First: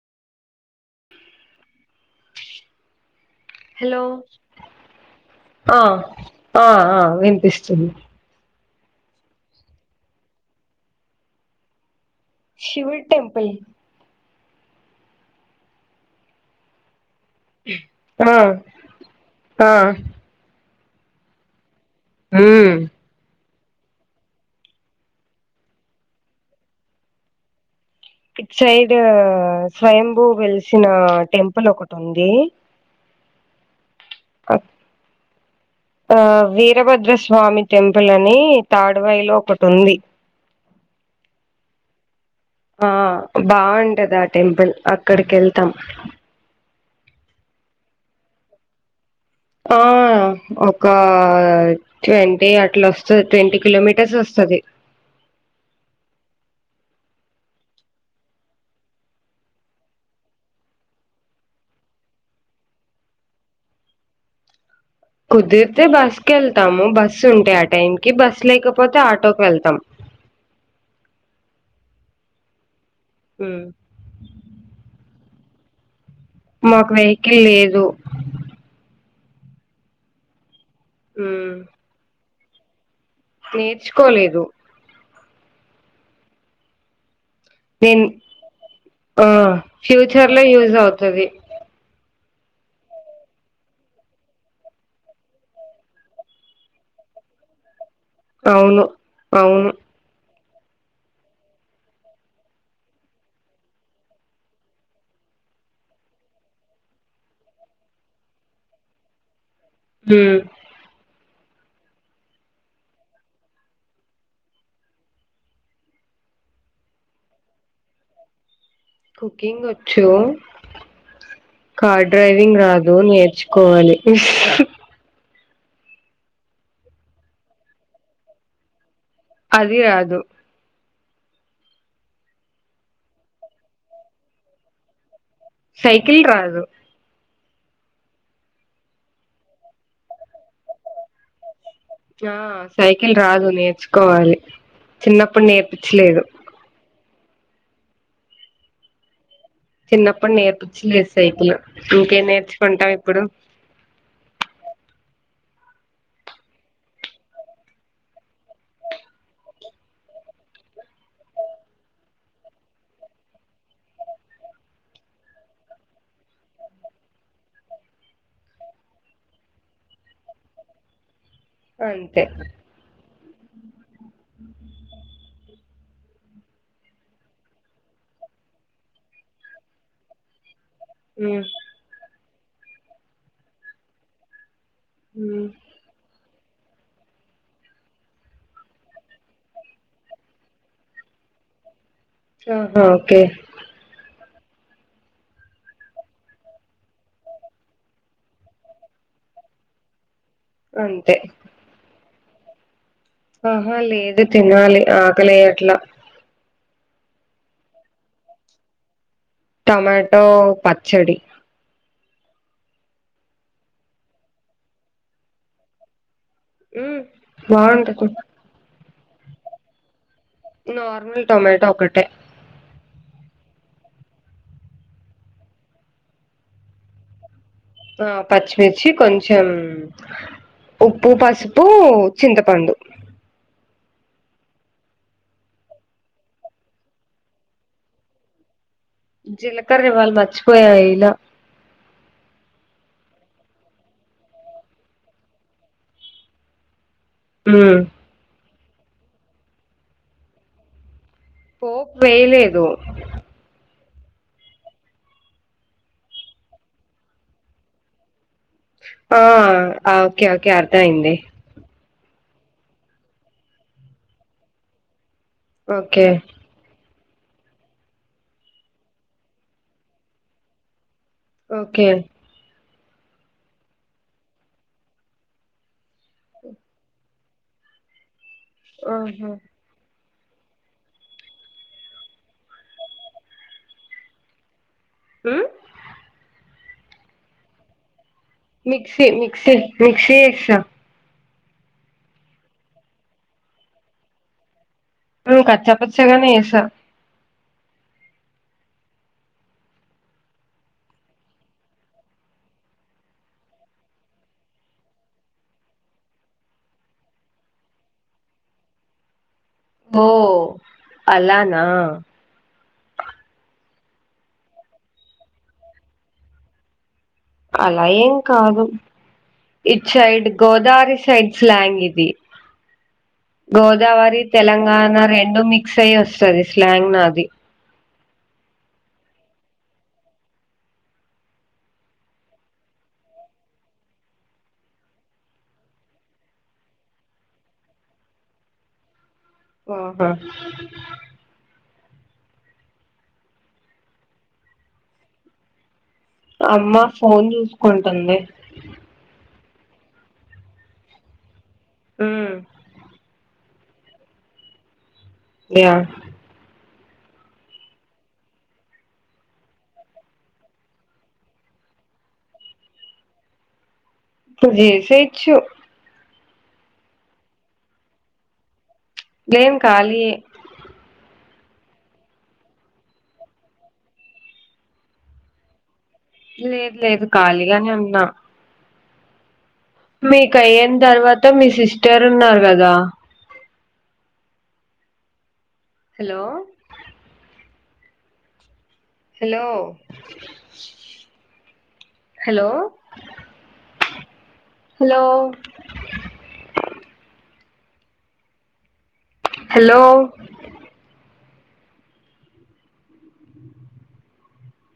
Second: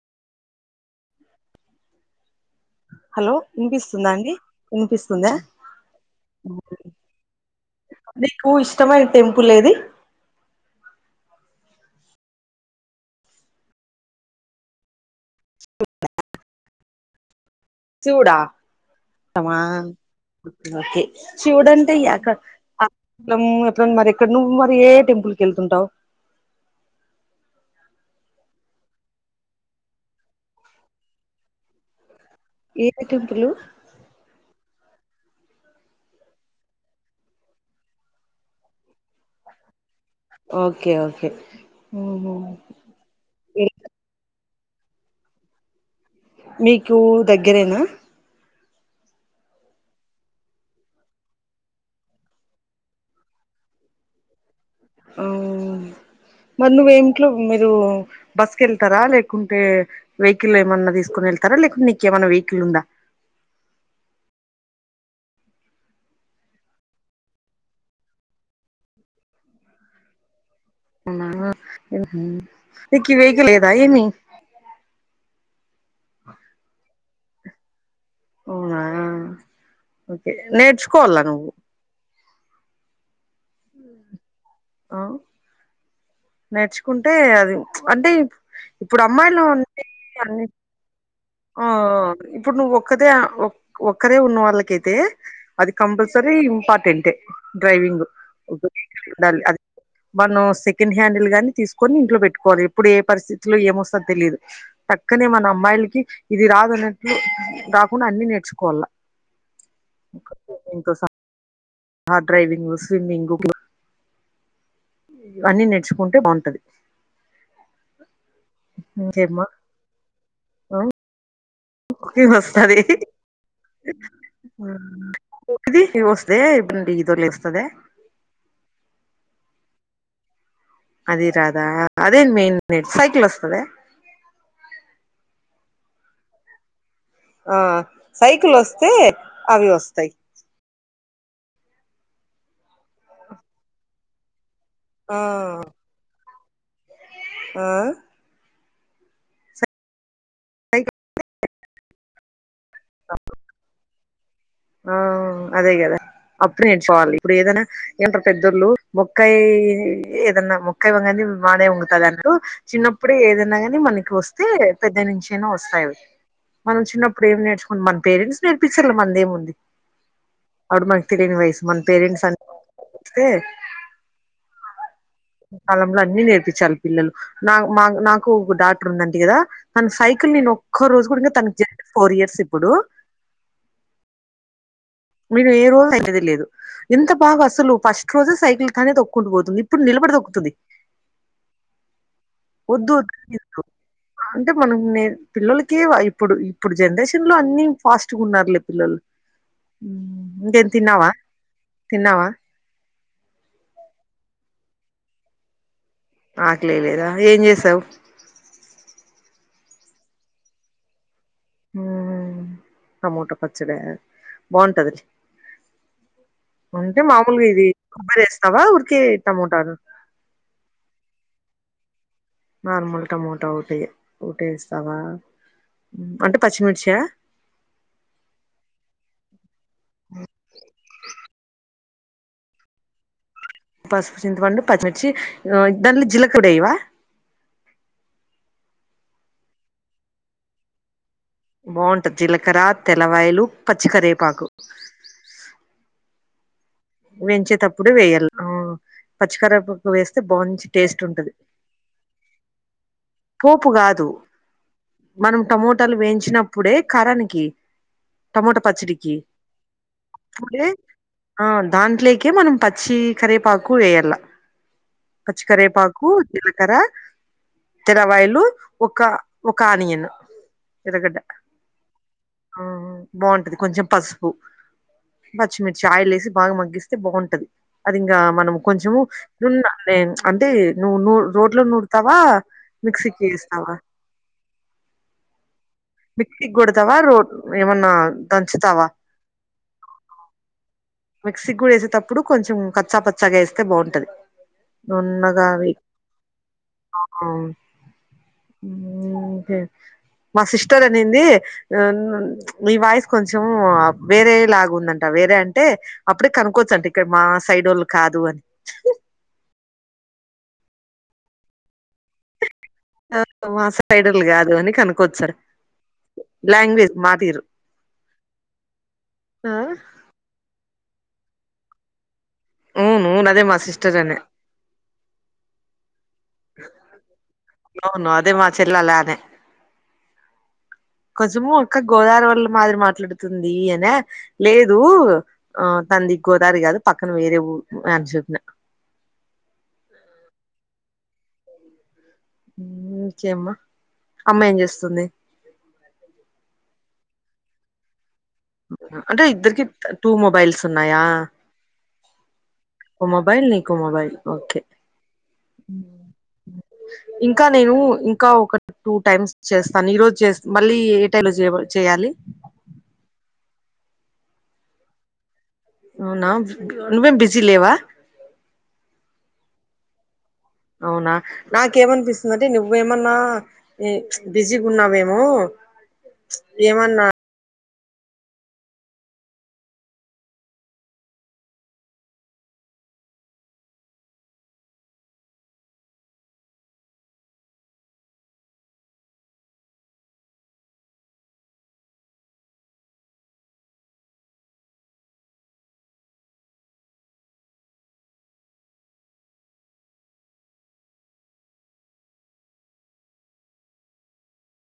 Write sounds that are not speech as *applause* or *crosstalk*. Hello hello వినిపిస్తుందా అండి వినిపిస్తుంద ఆ ఆ *unintelligible* ఆ వినిపిస్తుంది మరి టెంపుల్ ఎది శివుడి టెంపల్ *unintelligible* ఆ శివుడా ఇష్టమా ఆ ఓకే శివుడన్ *unintelligible* క్క ఉమ్ మ్ ఇ మరి ఎక్కడ నువ్వు మరి ఏ టెంపుల్ క వెళ్తుంటావు ఇ సైడ్ స్వయంభూ వెలిసిన టెంపుల్ ఒకటి ఉంది ఏ టంపులు ఆ వీరభద్రస్వామి టెంపుల్ అని తాడువాయలో ఒకటి ఉంది ఓకే ఓకే ఆ బాగుంటది అది టెంపుల్ అక్కడికి వెళ్తాం మీకు దగ్గరేనా ఆ ఒక ట్వంటీ అట్లా వస్తుది ట్వంటీ కిలోమీటర్స్ వస్తుది ఆ మరి నువ్వ ఏమిట్లో మీరు బస్ క వెళ్తారా లేకుంటే వెహికల్ ఏమన్నా తీసుకుని వెళ్తారా లేకుంట నీక ఏమన్నా వెహికల్ ఉందా. కుదిరితే బస్సు క వెళ్తాము బస్సు ఉంటా ఆ టైం కి బస్ లేకపోతే ఆటోకి వెళ్తాం. నకి వెహిక ఉమ్ లేదా ఏమ మాకు వెహికల్ లేదు అవునాఓకే నే ఆ నేర్చుకోలేదు ఆ నేర్చుకుంటే అది నేను అంటే ఇప్పుడు ఆ అమ్మాయిలు ఉంటే ఫ్యూచర్ లో అన్ని యూజ్ అవుతుది ఆ ఇప్పుడు నువ్ ఒక్కదే ఒక్కరే ఉన్న వాళ్ళకైతే అది కంపల్సరీ ఇంపార్టెంట్ డ్రైవింగ్. అవును ఉండాలి అది అవును మనం సెకండ్ హ్యాండ్లు గాని తీసుకొని ఇంట్లో పెట్టుకోవాలి ఎప్పుడు ఏ పరిస్థితిలో ఏమొస్తో తెలిదు పక్కనే మన అమ్మాయిలకి. ఇది రాదు అన్నట్లు రాకుండా అన్ని నేర్చుకోవాల హ హార్ డ్రైవింగ్ స్విమ్మింగ్ ఇవన్నీ నేర్చుకుంటే బాగుంటది. ఇంకేమ్మా కుకింగ్ వచ్చు ఆ కార్ కుకింగ్ డ్రైవింగ్ వస్తది రాదు నేర్చుకోవాలి. ఇది వస్తదే ఇబ్ండి ఇల ఇస్తద అది అదు అది రాధా అదేన్ మెయిన్ న సైక్ల్ వస్తద. సైకిల్ రాదు ఆ సైకిల్ వస్తే అవి వస్తాయి. ఆ సైకిల్ రాదు నేర్చుకోవాలి ఆ చిన్నప్పుడు నేర్పించలేదు. ఆ చిన్న అప్పుడు నేర్పుచ్చలే సైకుల ఇంకేం నేర్చుకుంటాం ఇప్పుడు ఆ అదే కదా అప్పుడు నేర్చుకోవాలి ఇప్పుడు ఏదైనా ఏంటారు పెద్దళ్లు మొక్కయి ఏదన్నా మొక్కయ వని మానే వంగతంది అంటూ చిన్నప్పుడే ఏదన్నా కాని మనకి వస్తే పెద్ద నుంచయినా వస్తాయి మనం చిన్నప్పుడు ఏం నేర్చుకుంటం మన పేరెంట్స్ నేర్పించలే మన ఏం ఉంది. అడ మై తిలిని వయసు మన అంతే పేరెంట్స్ అం ే కాలంలో అన్ని నేర్పించాలి పిల్లలు నా మా నాకు ఒక డాక్టర్ ఉందంటే కదా తను సైకిల్ *unintelligible* రోజుకా త మ్మ్ ఫోర్ ఇయర్స్ ఇం ఇప్పుడు మ్మ్ మీరు ఏ రోజు అయినది లేదు ఎంత బాగా అసలు ఫస్ట్ రోజే సైకిల్ తనే తొక్కుంటూ పోతుంది ఇప్పుడు నిలబడి తొక్కుతది ఆహా ఓకే అంటే మనం నే పిల్లలక ఇప్పుడు ఇప్పుడు జనరేషన్ లో అన్ని ఫాస్ట్గా ఉన్నారులే పిల్లలు ఇేన్ తిన్నావా అంతే తిన్నావా ఆహా లేదు తినాలి ఆకలేయట్లా ఆకలెయ్ లేదా ఏం చేసావు టమాటో పచ్చడి ఊ టమోటా పచ్చడా బావుంటది ఉంటే మ్మ్ మాములుగా ఇది బాగుంటది కొబ్బరు వేస్తావా కే టమోటాలు నార్మల్ టొమాటో ఒక్కటే నార్మల్ టమోటా ఓటే ఓటేస్తావా ఊ అంటే పచ్చిమిర్చా ఆ పచ్చిమిర్చి కొంచెం ఉప్పు పసుపు చింతపండు పసుపు చింతపండు పచ్చిమిర్చి దాలీ జీలకుడి ఎయ్ వా జిలకర ఇవళ మర్చిపోయా ఎయ్లా బావుంటది జీలకర తెల్లవాయలు పచ్చి కరేపాకు ఉమ్ వేంచేతప్పుడు వెయ్యాల్ ఆ పచ్చికరేపాకు వేస్తే బాంచి టేస్ట్ ఉంటది పోపు వెయ్యలేదు పోపు కాదు మనం టమోటాలు వేయించినప్పుడే కారానికి టమోటా పచ్చడికి ఆ ఓకే ఓకే అర్థం అయ్యింది దాంట్లోకి మనం పచ్చి కరేపాకు వెయ్యాల పచ్చి ఓకే కరేపాకు జిలకర తెల్లవాయిలు ఒక్క ఒక ఆనియన్ ఎర్రగడ్డ ఓకే ఆ బాగుంటది కొంచెం పసుపు పచ్చిమిర్చి ఆయిల్ వేసి బాగా మగ్గిస్తే బాగుంటది. అది ఇంగా మనం కొంచెము ఆహా ఉన్నా లేదు అంటే నువ్వు నూ రోట్లో నూరుతావా మిక్సీకి వేస్తావా హ్మ్ క్సికి కొడతావా రోట్ ఏమన్నా దంచుతావా మిక్సి మిక్సి మిక్స ఎస్తే మిక్సిక్ కూడాడ వేసేటప్పుడు కొంచెం కచ్చాపచ్చాగా వేస్తే బాగుంటది. కచ పచగానీ ఎస కే మా సిస్టర్ అనింది న వాయిస్ కొంచెం వేరే లాగా ఉందంట వేరే అంటే అప్పుడే కనుక్కవచ్చంట ఇక్కడ మా సైడ్ వాళ్ళు కాదు అని హొ అలానా మా సైడోలు కాదు అని కనుకోవచ్చ సార్ లాంగ్వేజ్. మా తీరు అలా ఏం కాదు ఆ! It side Godari. Side slang ఇది అవును అదే మా సిస్టర్ అనే గోదావరి తెలంగాణ రెం మిక్స్ అయ్యి వస్తుంది. సది స్లాంగ్ నా అది అవును అదే మా చెల్లలా అనే కొంచెము అక్క గోదారి వాల్ల మాదిరి మాట్లాడుతుంది అనే లేదు ఆ తంది గోదారి కాదు పక్కన వేరే ఊ అని చెప్పిన. ఆహా కే అమ్మా అమ్మా ఏం చేస్తుంది. అమ్మ ఫోన్ చూసుకుంటుంది. అంటే ఇద్దరికి టూ మొబైల్స్ ఉన్నాయా. ఉమ్ ఒక మొబైల్ న మొబైల్ ఓకే యా ఇంకా నేను ఇంకా ఒక టూ టైమ్స్ చేస్తాను ఈరోజు చే మళ్ళీ ఏ టైలో చేయాలి. జేసేయిచ్చు అవునా నువ్వేం బిజి లేవా లేం కాలీ ఏ అవునా నాకేమనిపిస్తుందింటే నువ్వేమన్నా బిజీగా ఉన్నావేమో. లేదు లేదు ఏమన్నా ఖాళీగానే ఉంది నా మీకు అయన తర్వాత మీ సిస్టర్ ఉన్నారు కదా hello hello hello hello hello